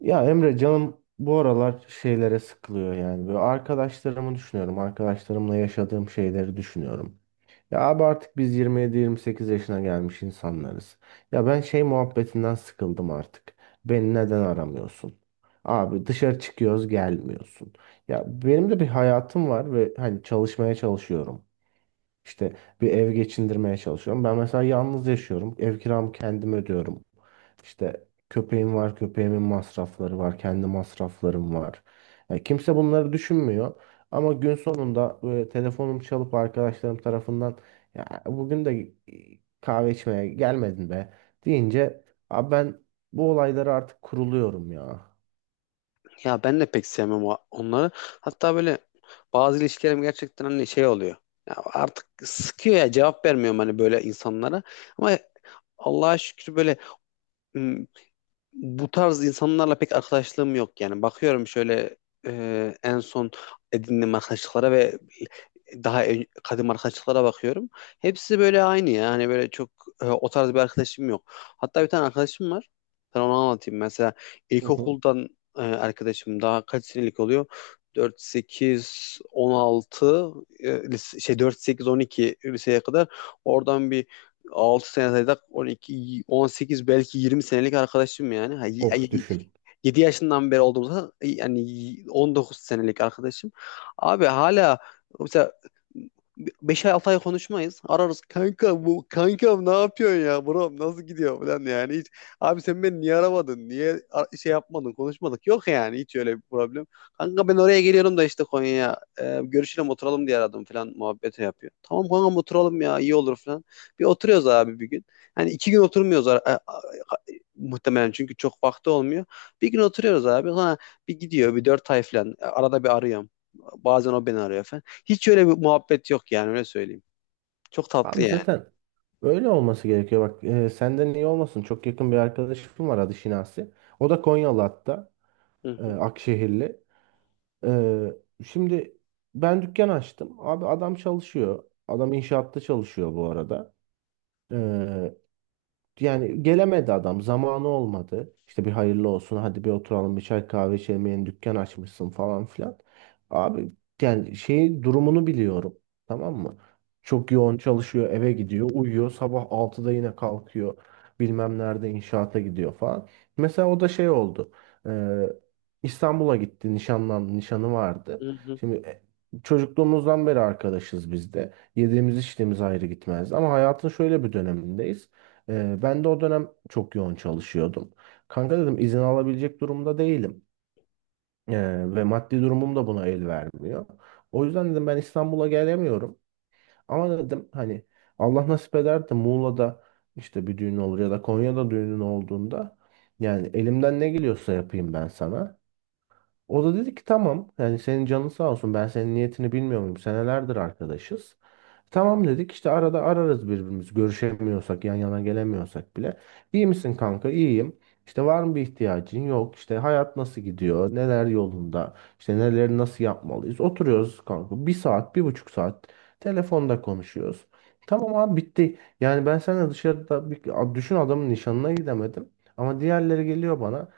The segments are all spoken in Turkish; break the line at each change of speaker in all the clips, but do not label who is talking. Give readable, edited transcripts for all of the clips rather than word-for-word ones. Ya Emre canım bu aralar şeylere sıkılıyor yani. Böyle arkadaşlarımı düşünüyorum. Arkadaşlarımla yaşadığım şeyleri düşünüyorum. Ya abi artık biz 27-28 yaşına gelmiş insanlarız. Ya ben şey muhabbetinden sıkıldım artık. Beni neden aramıyorsun? Abi dışarı çıkıyoruz gelmiyorsun. Ya benim de bir hayatım var ve hani çalışmaya çalışıyorum. İşte bir ev geçindirmeye çalışıyorum. Ben mesela yalnız yaşıyorum. Ev kiramı kendim ödüyorum. İşte köpeğim var, köpeğimin masrafları var, kendi masraflarım var. Yani kimse bunları düşünmüyor. Ama gün sonunda böyle telefonum çalıp arkadaşlarım tarafından ya bugün de kahve içmeye gelmedin be deyince abi ben bu olaylara artık kuruluyorum ya.
Ya ben de pek sevmem onları. Hatta böyle bazı ilişkilerim gerçekten hani şey oluyor. Ya artık sıkıyor ya cevap vermiyorum hani böyle insanlara. Ama Allah'a şükür böyle bu tarz insanlarla pek arkadaşlığım yok yani. Bakıyorum şöyle en son edindiğim arkadaşlıklara ve daha kadim arkadaşlıklara bakıyorum. Hepsi böyle aynı ya. Hani böyle çok o tarz bir arkadaşım yok. Hatta bir tane arkadaşım var. Sana onu anlatayım. Mesela
Hı hı.
ilkokuldan arkadaşım daha kaç senelik oluyor? 4, 8, 16 4, 8, 12 liseye kadar, oradan bir 6 sene saysak 12, on sekiz, belki 20 senelik arkadaşım yani.
Of düşün.
7 yaşından beri olduğumuzda yani 19 senelik arkadaşım. Abi hala mesela 5-6 ay, altı ay konuşmayız. Ararız, kanka bu kankam ne yapıyorsun ya, bro nasıl gidiyor falan, yani hiç abi sen beni niye aramadın, niye şey yapmadın, konuşmadık, yok yani hiç öyle bir problem. Kanka ben oraya geliyorum da işte Konya'ya, görüşelim oturalım diye aradım falan muhabbeti yapıyor. Tamam kankam, oturalım ya, iyi olur falan. Bir oturuyoruz abi bir gün. Hani iki gün oturmuyoruz, a- muhtemelen çünkü çok vakti olmuyor. Bir gün oturuyoruz abi. Sonra bir gidiyor bir dört ay falan. Arada bir arıyorum. Bazen o beni arıyor falan. Hiç öyle bir muhabbet yok yani, öyle söyleyeyim. Çok tatlı
Abi
yani.
zaten öyle olması gerekiyor. Bak senden iyi olmasın. Çok yakın bir arkadaşım var adı Şinasi. O da Konyalı hatta.
Hı hı.
Akşehirli. E, şimdi ben dükkan açtım. Abi adam çalışıyor. Adam inşaatta çalışıyor bu arada. E, yani gelemedi adam. Zamanı olmadı. İşte bir hayırlı olsun. Hadi bir oturalım bir çay kahve içelim. Yeni dükkan açmışsın falan filan. Abi yani şeyin durumunu biliyorum. Tamam mı? Çok yoğun çalışıyor. Eve gidiyor. Uyuyor. Sabah 6'da yine kalkıyor. Bilmem nerede inşaata gidiyor falan. Mesela o da şey oldu. Ee, İstanbul'a gitti. Nişanlandı. Nişanı vardı.
Hı hı.
Şimdi çocukluğumuzdan beri arkadaşız biz de. Yediğimiz içtiğimiz ayrı gitmez. Ama hayatın şöyle bir dönemindeyiz. Ben de o dönem çok yoğun çalışıyordum. Kanka dedim izin alabilecek durumda değilim. Ve maddi durumum da buna el vermiyor. O yüzden dedim ben İstanbul'a gelemiyorum. Ama dedim hani Allah nasip eder de Muğla'da işte bir düğün olur ya da Konya'da düğünün olduğunda yani elimden ne geliyorsa yapayım ben sana. O da dedi ki tamam yani senin canın sağ olsun ben senin niyetini bilmiyor muyum senelerdir arkadaşız. Tamam dedik işte arada ararız birbirimizi görüşemiyorsak yan yana gelemiyorsak bile. İyi misin kanka? İyiyim. İşte var mı bir ihtiyacın? Yok. İşte hayat nasıl gidiyor? Neler yolunda? İşte neleri nasıl yapmalıyız? Oturuyoruz kanka. Bir saat, bir buçuk saat telefonda konuşuyoruz. Tamam abi bitti. Yani ben seninle dışarıda bir, düşün adamın nişanına gidemedim. Ama diğerleri geliyor bana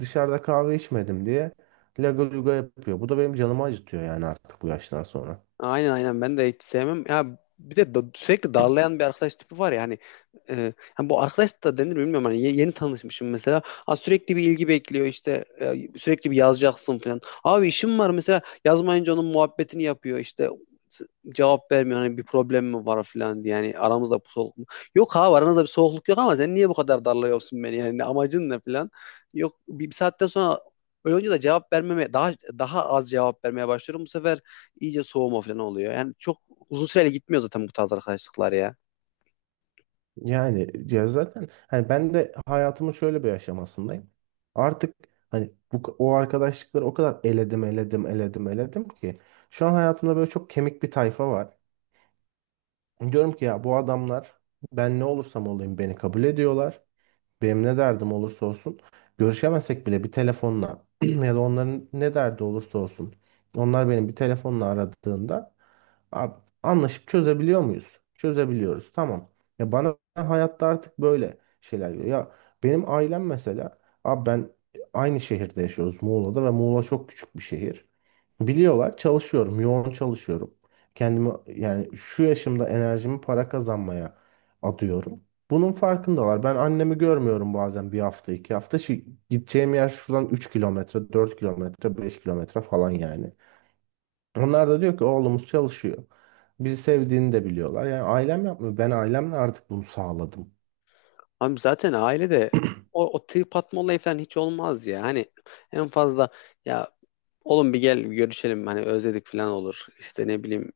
dışarıda kahve içmedim diye laga luga yapıyor. Bu da benim canımı acıtıyor yani artık bu yaştan sonra.
Aynen aynen, ben de hiç sevmem. Ya bir de sürekli darlayan bir arkadaş tipi var ya, hani hani bu arkadaş da denir mi bilmiyorum, hani yeni tanışmışım mesela. Ha, sürekli bir ilgi bekliyor, işte sürekli bir yazacaksın falan. Abi işim var mesela, yazmayınca onun muhabbetini yapıyor, işte s- cevap vermiyor hani, bir problem mi var falan diye, yani aramızda bir soğukluk mu? Yok abi, aranızda bir soğukluk yok ama sen niye bu kadar darlıyorsun beni, yani amacın ne falan. Yok, bir saatten sonra öyle olunca da cevap vermeme, daha az cevap vermeye başlıyorum bu sefer, iyice soğuma falan oluyor. Yani çok uzun süreli gitmiyor zaten bu tarz arkadaşlıklar ya.
Yani ya zaten hani ben de hayatımın şöyle bir aşamasındayım. Artık hani bu o arkadaşlıkları o kadar eledim eledim eledim eledim ki şu an hayatımda böyle çok kemik bir tayfa var. Diyorum ki ya bu adamlar ben ne olursam olayım beni kabul ediyorlar. Benim ne derdim olursa olsun görüşemesek bile bir telefonla ya da onların ne derdi olursa olsun onlar benim bir telefonla aradığında "Abi, anlaşıp çözebiliyor muyuz? Çözebiliyoruz. Tamam. Ya bana hayatta artık böyle şeyler geliyor. Ya benim ailem mesela abi ben aynı şehirde yaşıyoruz Muğla'da ve Muğla çok küçük bir şehir. Biliyorlar çalışıyorum, yoğun çalışıyorum. Kendimi yani şu yaşımda enerjimi para kazanmaya adıyorum. Bunun farkındalar. Ben annemi görmüyorum bazen bir hafta, 2 hafta. Gideceğim yer şuradan 3 kilometre, 4 kilometre, 5 kilometre falan yani. Onlar da diyor ki oğlumuz çalışıyor. Bizi sevdiğini de biliyorlar. Yani ailem yapmıyor. Ben ailemle artık bunu sağladım.
Abi zaten ailede o trip atma olayı falan hiç olmaz ya. Hani en fazla ya oğlum bir gel bir görüşelim hani özledik falan olur. İşte ne bileyim,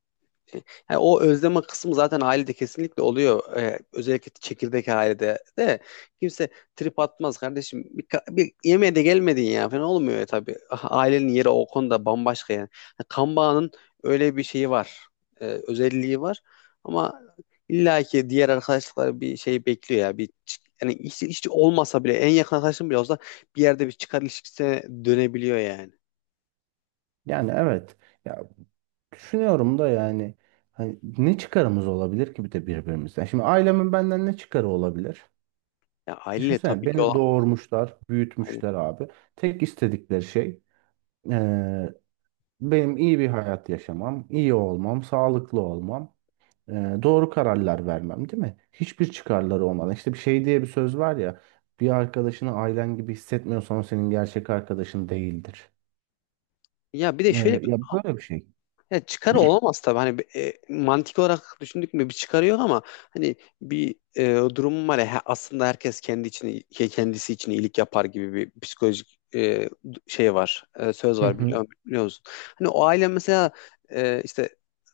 yani o özleme kısmı zaten ailede kesinlikle oluyor. Özellikle çekirdek ailede de kimse trip atmaz kardeşim. Bir yemeğe de gelmedin ya falan olmuyor ya tabii. Ah, ailenin yeri o konuda bambaşka yani. Yani kan bağının öyle bir şeyi var. Özelliği var. Ama illaki diğer arkadaşlıklar bir şey bekliyor ya. Yani hiç, hiç olmasa bile en yakın arkadaşın bile olsa bir yerde bir çıkar ilişkisine dönebiliyor yani.
Yani evet. Ya düşünüyorum da yani hani ne çıkarımız olabilir ki bir de birbirimize? Şimdi ailemin benden ne çıkarı olabilir?
Ya aileyle
Düşünsene
tabii ki
beni
olan,
doğurmuşlar, büyütmüşler abi. Tek istedikleri şey eee, benim iyi bir hayat yaşamam, iyi olmam, sağlıklı olmam, doğru kararlar vermem, değil mi? Hiçbir çıkarları olmadan. İşte bir şey diye bir söz var ya, bir arkadaşını ailen gibi hissetmiyorsan o senin gerçek arkadaşın değildir.
ya bir de şöyle,
Ya böyle bir şey.
ya çıkarı olamaz tabii. Hani bir, mantık olarak düşündük mü bir çıkarı yok ama hani bir durum var ya, aslında herkes kendi için, kendisi için iyilik yapar gibi bir psikolojik şey var. E, söz
Hı
var,
hı.
biliyor, biliyor musun? Hani o aile mesela, işte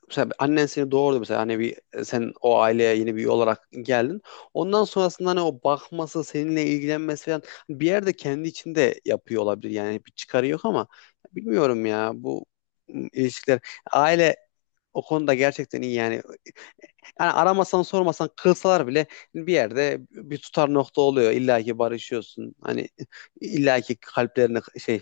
mesela annen seni doğurdu mesela, hani bir sen o aileye yeni bir üye olarak geldin. Ondan sonrasında hani o bakması, seninle ilgilenmesi falan, bir yerde kendi içinde yapıyor olabilir. Yani bir çıkarı yok ama bilmiyorum ya, bu ilişkiler, aile o konuda gerçekten iyi yani. Yani aramasan sormasan kılsalar bile bir yerde bir tutar nokta oluyor. İlla ki barışıyorsun. Hani illa ki kalplerini şey,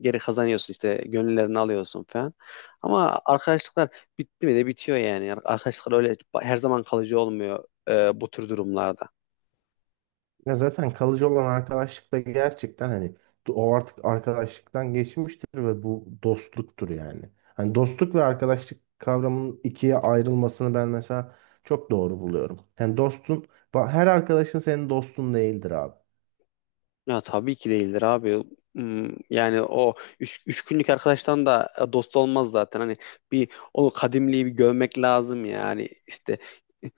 geri kazanıyorsun, işte gönüllerini alıyorsun falan. Ama arkadaşlıklar bitti mi de bitiyor yani. Arkadaşlıklar öyle her zaman kalıcı olmuyor bu tür durumlarda.
Ya zaten kalıcı olan arkadaşlık da gerçekten hani o artık arkadaşlıktan geçmiştir ve bu dostluktur yani. Hani dostluk ve arkadaşlık kavramının ikiye ayrılmasını ben mesela çok doğru buluyorum. Yani dostun, her arkadaşın senin dostun değildir abi.
Ya tabii ki değildir abi. Hmm, yani o üç günlük arkadaştan da dost olmaz zaten. Hani bir o kadimliği bir görmek lazım yani. İşte e,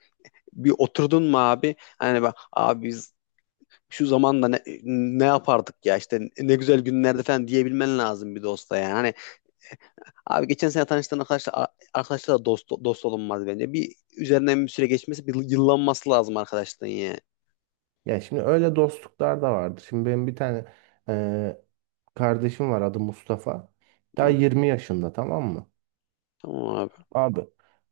bir oturdun mu abi? Hani bak abi, biz şu zamanda ne yapardık ya, işte ne güzel günlerde falan diyebilmen lazım bir dosta yani. Hani abi geçen sene tanıştığın arkadaşlar da dost olunmaz bence. Bir üzerinden bir süre geçmesi, bir yıllanması lazım arkadaşlığın yani.
Ya şimdi öyle dostluklar da vardır. Şimdi benim bir tane e, kardeşim var adı Mustafa. Daha
Hı,
20 yaşında tamam mı?
tamam abi.
Abi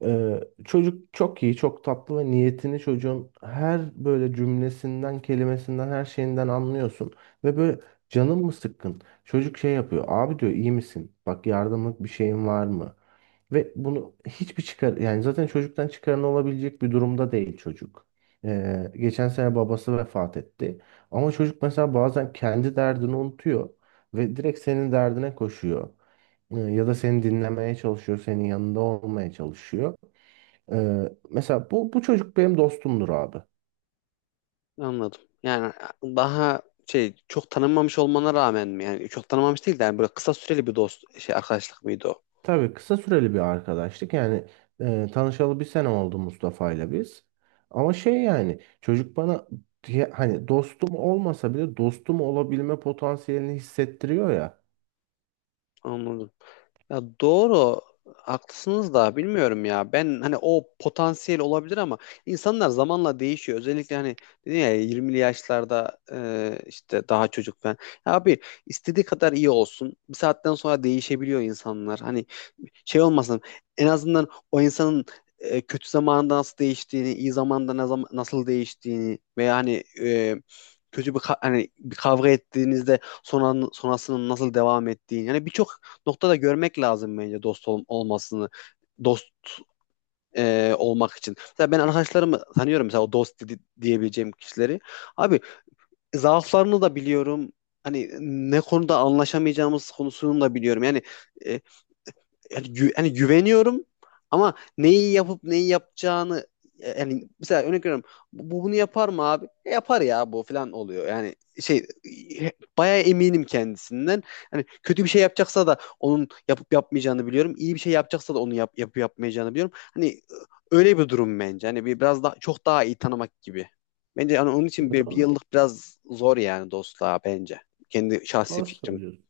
çocuk çok iyi, çok tatlı ve niyetini çocuğun her böyle cümlesinden, kelimesinden, her şeyinden anlıyorsun. Ve böyle canın mı sıkkın? Çocuk şey yapıyor. Abi diyor iyi misin? Bak yardımlık bir şeyin var mı? Ve bunu hiçbir çıkar yani zaten çocuktan çıkarın olabilecek bir durumda değil çocuk. Geçen sene babası vefat etti. Ama çocuk mesela bazen kendi derdini unutuyor ve direkt senin derdine koşuyor. Ya da seni dinlemeye çalışıyor, senin yanında olmaya çalışıyor. Mesela bu çocuk benim dostumdur abi.
Anladım. Yani daha şey, çok tanınmamış olmana rağmen mi? Yani çok tanınmamış değil de, yani böyle kısa süreli bir dost şey arkadaşlık mıydı o?
Tabii kısa süreli bir arkadaşlık. Yani tanışalı bir sene oldu Mustafa ile biz. Ama şey yani çocuk bana diye, hani dostum olmasa bile dostum olabilme potansiyelini hissettiriyor ya.
Anladım. Ya doğru, haklısınız da bilmiyorum ya. Ben hani o potansiyel olabilir ama insanlar zamanla değişiyor. Özellikle hani dedin ya, 20'li yaşlarda işte daha çocuk falan. Ya abi istediği kadar iyi olsun, bir saatten sonra değişebiliyor insanlar. Hani şey olmasın, en azından o insanın kötü zamanında nasıl değiştiğini, iyi zamanda ne zaman, nasıl değiştiğini, veya hani kötü bir hani bir kavga ettiğinizde sonra sonrasının nasıl devam ettiğini. Yani birçok noktada görmek lazım bence dost olmasını. Dost olmak için. Mesela ben arkadaşlarımı tanıyorum mesela, o dost diyebileceğim kişileri. Abi zaaflarını da biliyorum. Hani ne konuda anlaşamayacağımız konusunu da biliyorum. Yani e, hani güveniyorum ama neyi yapıp neyi yapacağını, yani mesela örnek veriyorum, bu bunu yapar mı abi? E, yapar ya bu, falan oluyor. Yani şey, e, bayağı eminim kendisinden. Hani kötü bir şey yapacaksa da onun yapıp yapmayacağını biliyorum. İyi bir şey yapacaksa da onu yapıp yapmayacağını biliyorum. Hani öyle bir durum bence. Hani biraz daha çok daha iyi tanımak gibi. Bence hani onun için bir
Doğru,
yıllık biraz zor yani dostluğa bence. Kendi şahsi
doğru
fikrim.
söylüyorsun.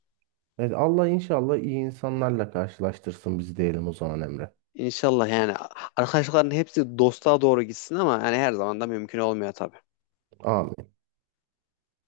Evet, Allah inşallah iyi insanlarla karşılaştırsın bizi diyelim o zaman Emre.
İnşallah yani arkadaşlıkların hepsi dostluğa doğru gitsin ama yani her zaman da mümkün olmuyor tabii.
Amin.